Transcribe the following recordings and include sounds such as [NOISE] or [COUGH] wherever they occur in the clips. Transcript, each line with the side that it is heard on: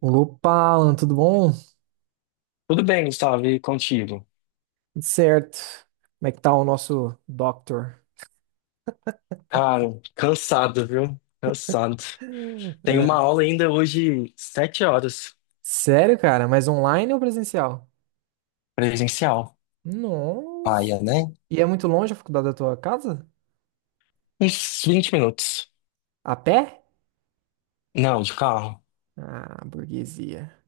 right: Opa, Alan, tudo bom?
left: Tudo bem, Gustavo, e contigo?
right: Tudo certo. Como é que tá o nosso doctor?
left: Cara, cansado, viu? Cansado. Tenho uma
right: É,
left: aula ainda hoje, sete horas,
right: sério, cara? Mas online ou presencial?
left: presencial.
right: Nossa.
left: Paia, né?
right: E é muito longe a faculdade da tua casa?
left: Uns vinte minutos.
right: A pé?
left: Não, de carro.
right: Ah, burguesia.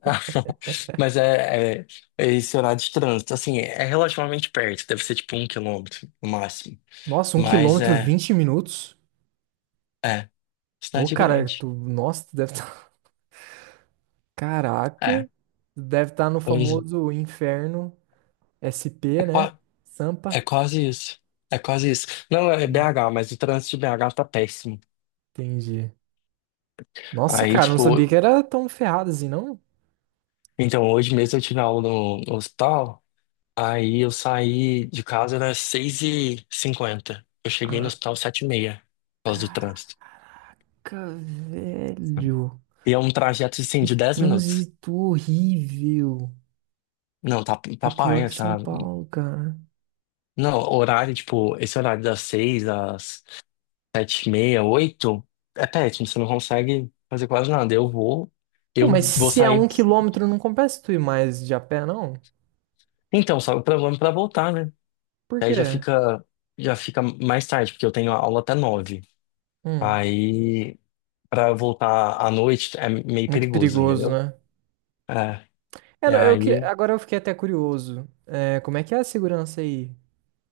left: [LAUGHS] Mas é esse horário de trânsito. Assim, é relativamente perto, deve ser tipo um quilômetro no máximo.
right: Nossa, um
left: Mas
right: quilômetro, 20 minutos?
left: é,
right: Pô,
left: cidade
right: cara,
left: grande.
right: tu, nossa, tu deve estar... [LAUGHS] Caraca,
left: É,
right: tu deve estar no
left: pois é.
right: famoso inferno
left: É,
right: SP, né?
left: qua- É
right: Sampa.
left: quase isso. É quase isso. Não, é
right: Hum,
left: BH, mas o trânsito de BH tá péssimo.
right: Entendi. Nossa,
left: Aí,
right: cara, não sabia que
left: tipo,
right: era tão ferrado assim, não?
left: Então, hoje mesmo eu tive aula no hospital, aí eu saí de casa, era seis e cinquenta. Eu cheguei no
right: Ah,
left: hospital sete e meia por causa do trânsito.
right: Caraca, velho.
left: E é um trajeto,
right: Que
left: assim, de 10 minutos.
right: trânsito horrível.
left: Não, tá,
right: Tá
left: tá
right: pior que
left: paia,
right: São
left: tá...
right: Paulo, cara.
left: Não, horário, tipo, esse horário das 6 às sete e meia, oito, é péssimo, você não consegue fazer quase nada.
right: Pô,
left: Eu
right: mas
left: vou
right: se é
left: sair...
right: 1 quilômetro, não compensa tu ir mais de a pé, não?
left: Então, só o problema é pra voltar, né?
right: Por
left: Aí já
right: quê?
left: fica, já fica mais tarde, porque eu tenho aula até nove.
right: Hum,
left: Aí... pra voltar à noite é meio
right: Muito
left: perigoso,
right: perigoso,
left: entendeu?
right: né?
left: É.
right: É,
left: E
right: não,
left: aí,
right: agora eu fiquei até curioso. É, como é que é a segurança aí?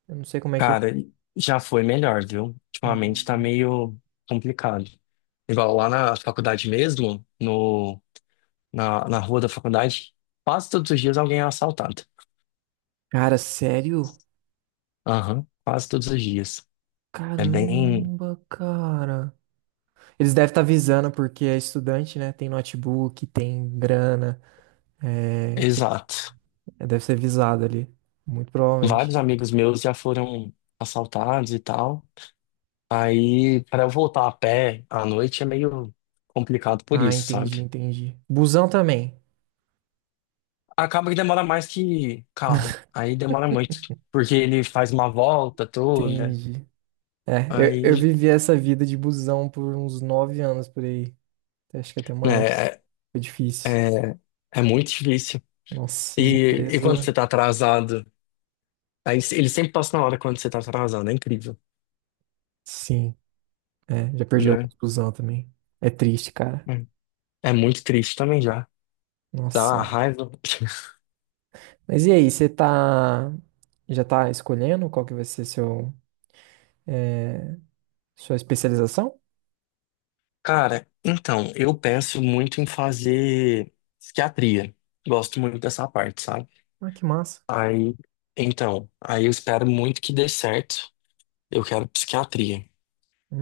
right: Eu não sei como é que é.
left: cara, já foi melhor, viu? Ultimamente tá
right: Hum.
left: meio complicado. Igual lá na faculdade mesmo, no, na, na rua da faculdade, quase todos os dias alguém é assaltado.
right: Cara, sério?
left: Aham, quase todos os dias. É bem
right: Caramba, cara. Eles devem estar avisando porque é estudante, né? Tem notebook, tem grana, é,
left: exato.
right: é, deve ser visado ali. Muito
left: Vários
right: provavelmente.
left: amigos meus já foram assaltados e tal. Aí, pra eu voltar a pé à noite é meio complicado por
right: Ah,
left: isso,
right: entendi,
left: sabe?
right: entendi. Busão também.
left: Acaba que demora mais que carro. Aí demora muito. Porque ele faz uma volta toda.
right: Entendi. É, eu
left: Aí,
right: vivi essa vida de busão por uns 9 anos por aí. Acho que até
left: né,
right: mais.
left: é,
right: Foi difícil.
left: é, é muito difícil.
right: Nossa, as
left: E quando
right: empresas.
left: você tá atrasado? Aí se- ele sempre passa na hora quando você tá atrasado. É incrível,
right: Sim, é, já perdi
left: né?
right: alguns busão também. É triste, cara.
left: É. É muito triste também já.
right: Nossa
left: Dá uma
right: Senhora.
left: raiva. [LAUGHS]
right: Mas e aí, você tá. Já tá escolhendo qual que vai ser sua especialização?
left: Cara, então, eu penso muito em fazer psiquiatria. Gosto muito dessa parte, sabe?
right: Ah, que massa.
left: Aí, então, aí eu espero muito que dê certo. Eu quero psiquiatria.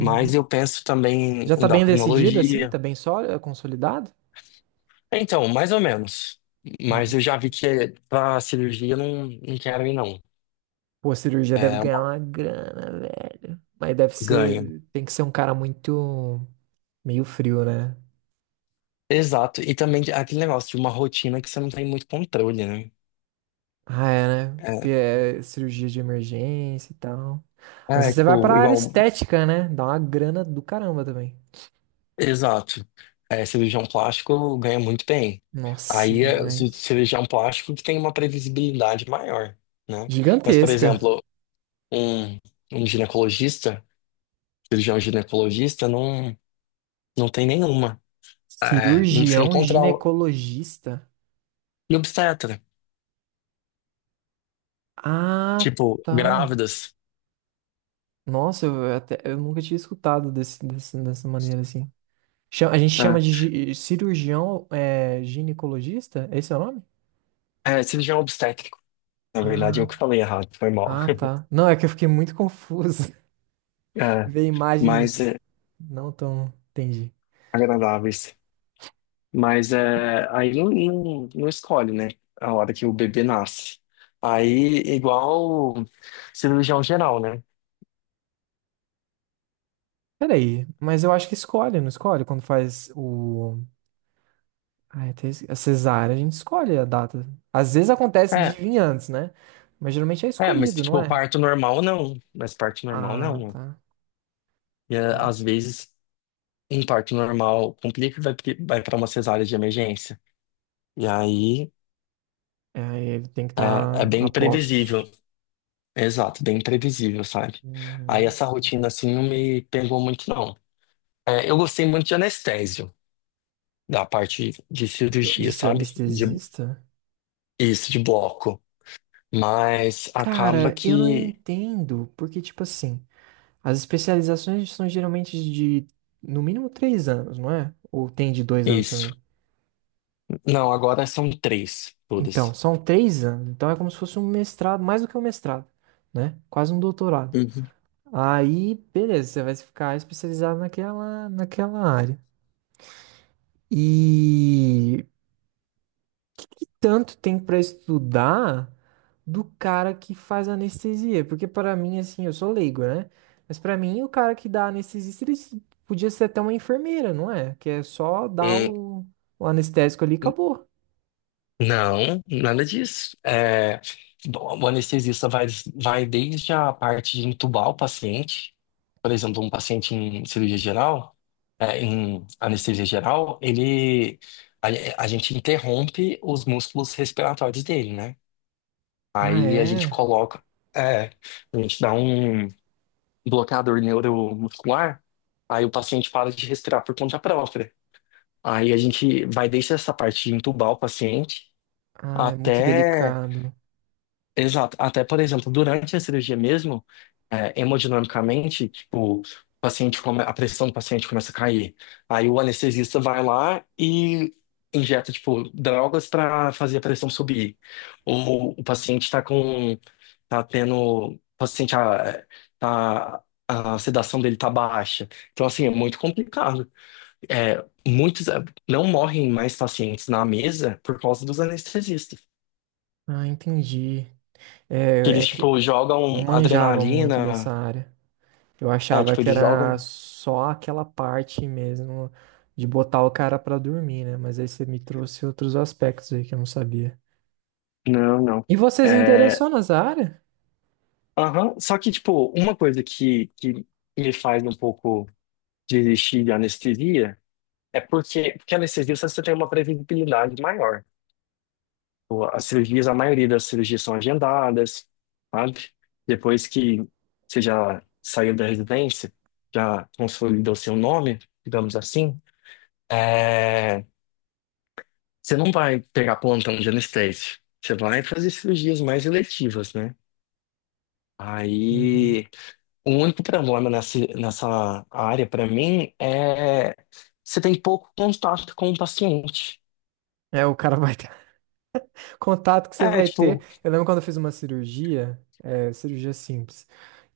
left: Mas eu penso também em
right: Já tá bem decidido assim?
left: endocrinologia.
right: Tá bem sólido, consolidado?
left: Então, mais ou menos. Mas
right: Hum.
left: eu já vi que para cirurgia eu não quero ir, não.
right: Pô, a cirurgia deve
left: É
right: ganhar
left: uma
right: uma grana, velho. Mas deve
left: ganha.
right: ser. Tem que ser um cara muito. Meio frio, né?
left: Exato. E também de- aquele negócio de uma rotina que você não tem muito controle, né?
right: Ah, é, né? Porque é cirurgia de emergência e tal. Não sei se você vai pra
left: Tipo,
right: área
left: igual.
right: estética, né? Dá uma grana do caramba também.
left: Exato. É, cirurgião plástico ganha muito bem.
right: Nossa,
left: Aí é ci-
right: demais.
left: cirurgião plástico que tem uma previsibilidade maior, né? Mas, por
right: Gigantesca.
left: exemplo, um, um ginecologista, cirurgião ginecologista, não tem nenhuma. É, não- você não
right: Cirurgião
left: controla.
right: ginecologista.
left: E obstetra,
right: Ah,
left: tipo,
right: tá.
left: grávidas,
right: Nossa, eu, até, eu nunca tinha escutado desse, dessa maneira assim. A gente chama
left: né?
right: de cirurgião, ginecologista? Esse é o nome?
left: É, cirurgião obstétrico. Na verdade, eu
right: Ah,
left: que falei errado, foi mal.
right: ah,
left: [LAUGHS]
right: tá. Não, é que eu fiquei muito confuso. [LAUGHS]
left: É,
right: Ver
left: mas
right: imagens
left: é,
right: não tão. Entendi.
left: agradáveis. Mas é, aí não escolhe, né? A hora que o bebê nasce. Aí, igual cirurgião geral, né?
right: Peraí, mas eu acho que escolhe, não escolhe? Quando faz o. Ai, a cesárea, a gente escolhe a data. Às vezes acontece de
left: É,
right: vir antes, né? Mas geralmente é
left: mas
right: escolhido, não
left: tipo,
right: é?
left: parto normal não. Mas parto normal
right: Ah,
left: não.
right: tá.
left: E é,
right: É.
left: às vezes, um parto normal complica e vai para uma cesárea de emergência. E aí.
right: É, aí ele tem que
left: É, é
right: estar
left: bem
right: a postos.
left: imprevisível. Exato, bem imprevisível, sabe? Aí
right: Hum,
left: essa rotina assim não me pegou muito, não. É, eu gostei muito de anestésio, da parte de
right: De
left: cirurgia,
right: ser
left: sabe? De,
right: anestesista?
left: isso, de bloco. Mas acaba
right: Cara, eu não
left: que.
right: entendo, porque, tipo assim, as especializações são geralmente de, no mínimo, 3 anos, não é? Ou tem de 2 anos
left: Isso.
right: também.
left: Não, agora são três,
right: Então,
left: todas.
right: são 3 anos, então é como se fosse um mestrado, mais do que um mestrado, né? Quase um doutorado.
left: Uhum.
right: Aí, beleza, você vai ficar especializado naquela área. E que tanto tem pra estudar do cara que faz anestesia? Porque pra mim, assim, eu sou leigo, né? Mas pra mim, o cara que dá anestesista, podia ser até uma enfermeira, não é? Que é só dar
left: Hum.
right: o anestésico ali e acabou.
left: Não, nada disso. É, bom, o anestesista vai desde a parte de entubar o paciente, por exemplo, um paciente em cirurgia geral, é, em anestesia geral, ele a, a gente interrompe os músculos respiratórios dele, né?
right: Ah,
left: Aí a gente
right: é?
left: coloca, é, a gente dá um bloqueador neuromuscular, aí o paciente para de respirar por conta própria. Aí a gente vai desde essa parte de entubar o paciente
right: Ah, é muito
left: até.
right: delicado.
left: Exato. Até, por exemplo, durante a cirurgia mesmo, é, hemodinamicamente, tipo, o paciente come- a pressão do paciente começa a cair. Aí o anestesista vai lá e injeta, tipo, drogas para fazer a pressão subir. Ou o paciente está com, tá tendo, o paciente, a, tá- a sedação dele tá baixa. Então, assim, é muito complicado. É, muitos, é, não morrem mais pacientes na mesa por causa dos anestesistas.
right: Ah, entendi.
left: Que
right: É,
left: eles,
right: é que
left: tipo,
right: eu não
left: jogam
right: manjava muito dessa
left: adrenalina.
right: área. Eu
left: É,
right: achava
left: tipo,
right: que
left: eles
right: era
left: jogam.
right: só aquela parte mesmo de botar o cara pra dormir, né? Mas aí você me trouxe outros aspectos aí que eu não sabia.
left: Não, não.
right: E você se
left: É...
right: interessou nessa área?
left: aham. Só que, tipo, uma coisa que me faz um pouco desistir de anestesia é porque a anestesia você tem uma previsibilidade maior. Tipo, as cirurgias, a maioria das cirurgias são agendadas, sabe? Depois que você já saiu da residência, já consolidou seu nome, digamos assim. É, você não vai pegar plantão de anestésio. Você vai fazer cirurgias mais eletivas, né?
right: Uhum.
left: Aí, o único problema nessa área, pra mim, é você tem pouco contato com o paciente.
right: É, o cara vai ter [LAUGHS] contato que você
left: É,
right: vai ter.
left: tipo,
right: Eu lembro quando eu fiz uma cirurgia, cirurgia simples.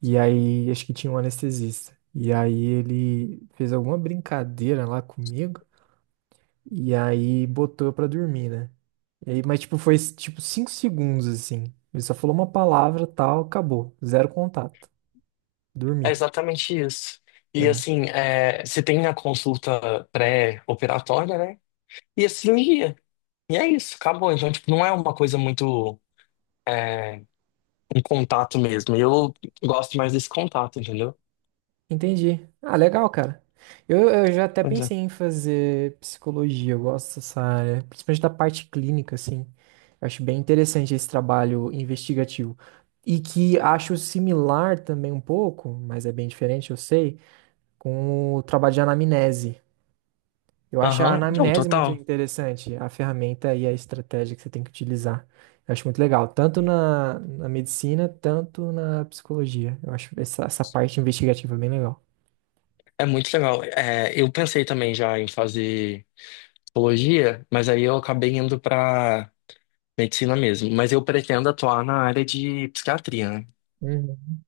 right: E aí, acho que tinha um anestesista. E aí ele fez alguma brincadeira lá comigo. E aí botou eu pra dormir, né? E aí, mas tipo, foi tipo 5 segundos assim. Ele só falou uma palavra, tal, acabou. Zero contato.
left: é
right: Dormi,
left: exatamente isso. E
right: né?
left: assim, é, você tem a consulta pré-operatória, né? E a cirurgia. E é isso, acabou. Então, tipo, não é uma coisa muito, é, um contato mesmo. Eu gosto mais desse contato, entendeu?
right: Entendi. Ah, legal, cara. Eu já até
left: Pois é.
right: pensei em fazer psicologia, eu gosto dessa área, principalmente da parte clínica, assim. Eu acho bem interessante esse trabalho investigativo. E que acho similar também um pouco, mas é bem diferente, eu sei, com o trabalho de anamnese. Eu acho a
left: Aham, não,
right: anamnese muito
left: total.
right: interessante, a ferramenta e a estratégia que você tem que utilizar. Eu acho muito legal, tanto na medicina, tanto na psicologia. Eu acho essa parte investigativa bem legal.
left: É muito legal. É, eu pensei também já em fazer psicologia, mas aí eu acabei indo pra medicina mesmo. Mas eu pretendo atuar na área de psiquiatria, né?
right: Uhum.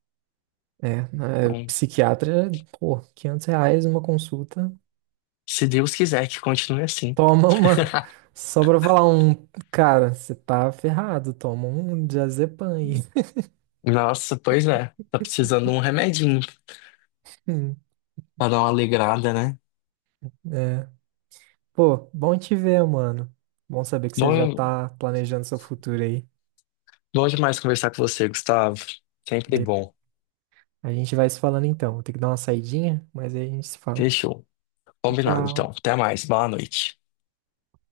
right: É,
left: Então,
right: psiquiatra, pô, R$ 500 uma consulta.
left: se Deus quiser que continue assim.
right: Toma uma. [LAUGHS] Só pra falar um. Cara, você tá ferrado, toma um diazepam aí.
left: Nossa, pois é. Tá precisando de um remedinho
right: [LAUGHS]
left: pra dar uma alegrada, né?
right: Pô, bom te ver, mano. Bom saber que você já
left: Bom,
right: tá planejando seu futuro aí.
left: bom demais conversar com você, Gustavo. Sempre
right: Beleza.
left: bom.
right: A gente vai se falando então. Vou ter que dar uma saidinha, mas aí a gente se fala.
left: Fechou. Combinado,
right: Tchau.
left: então. Até mais. Boa noite.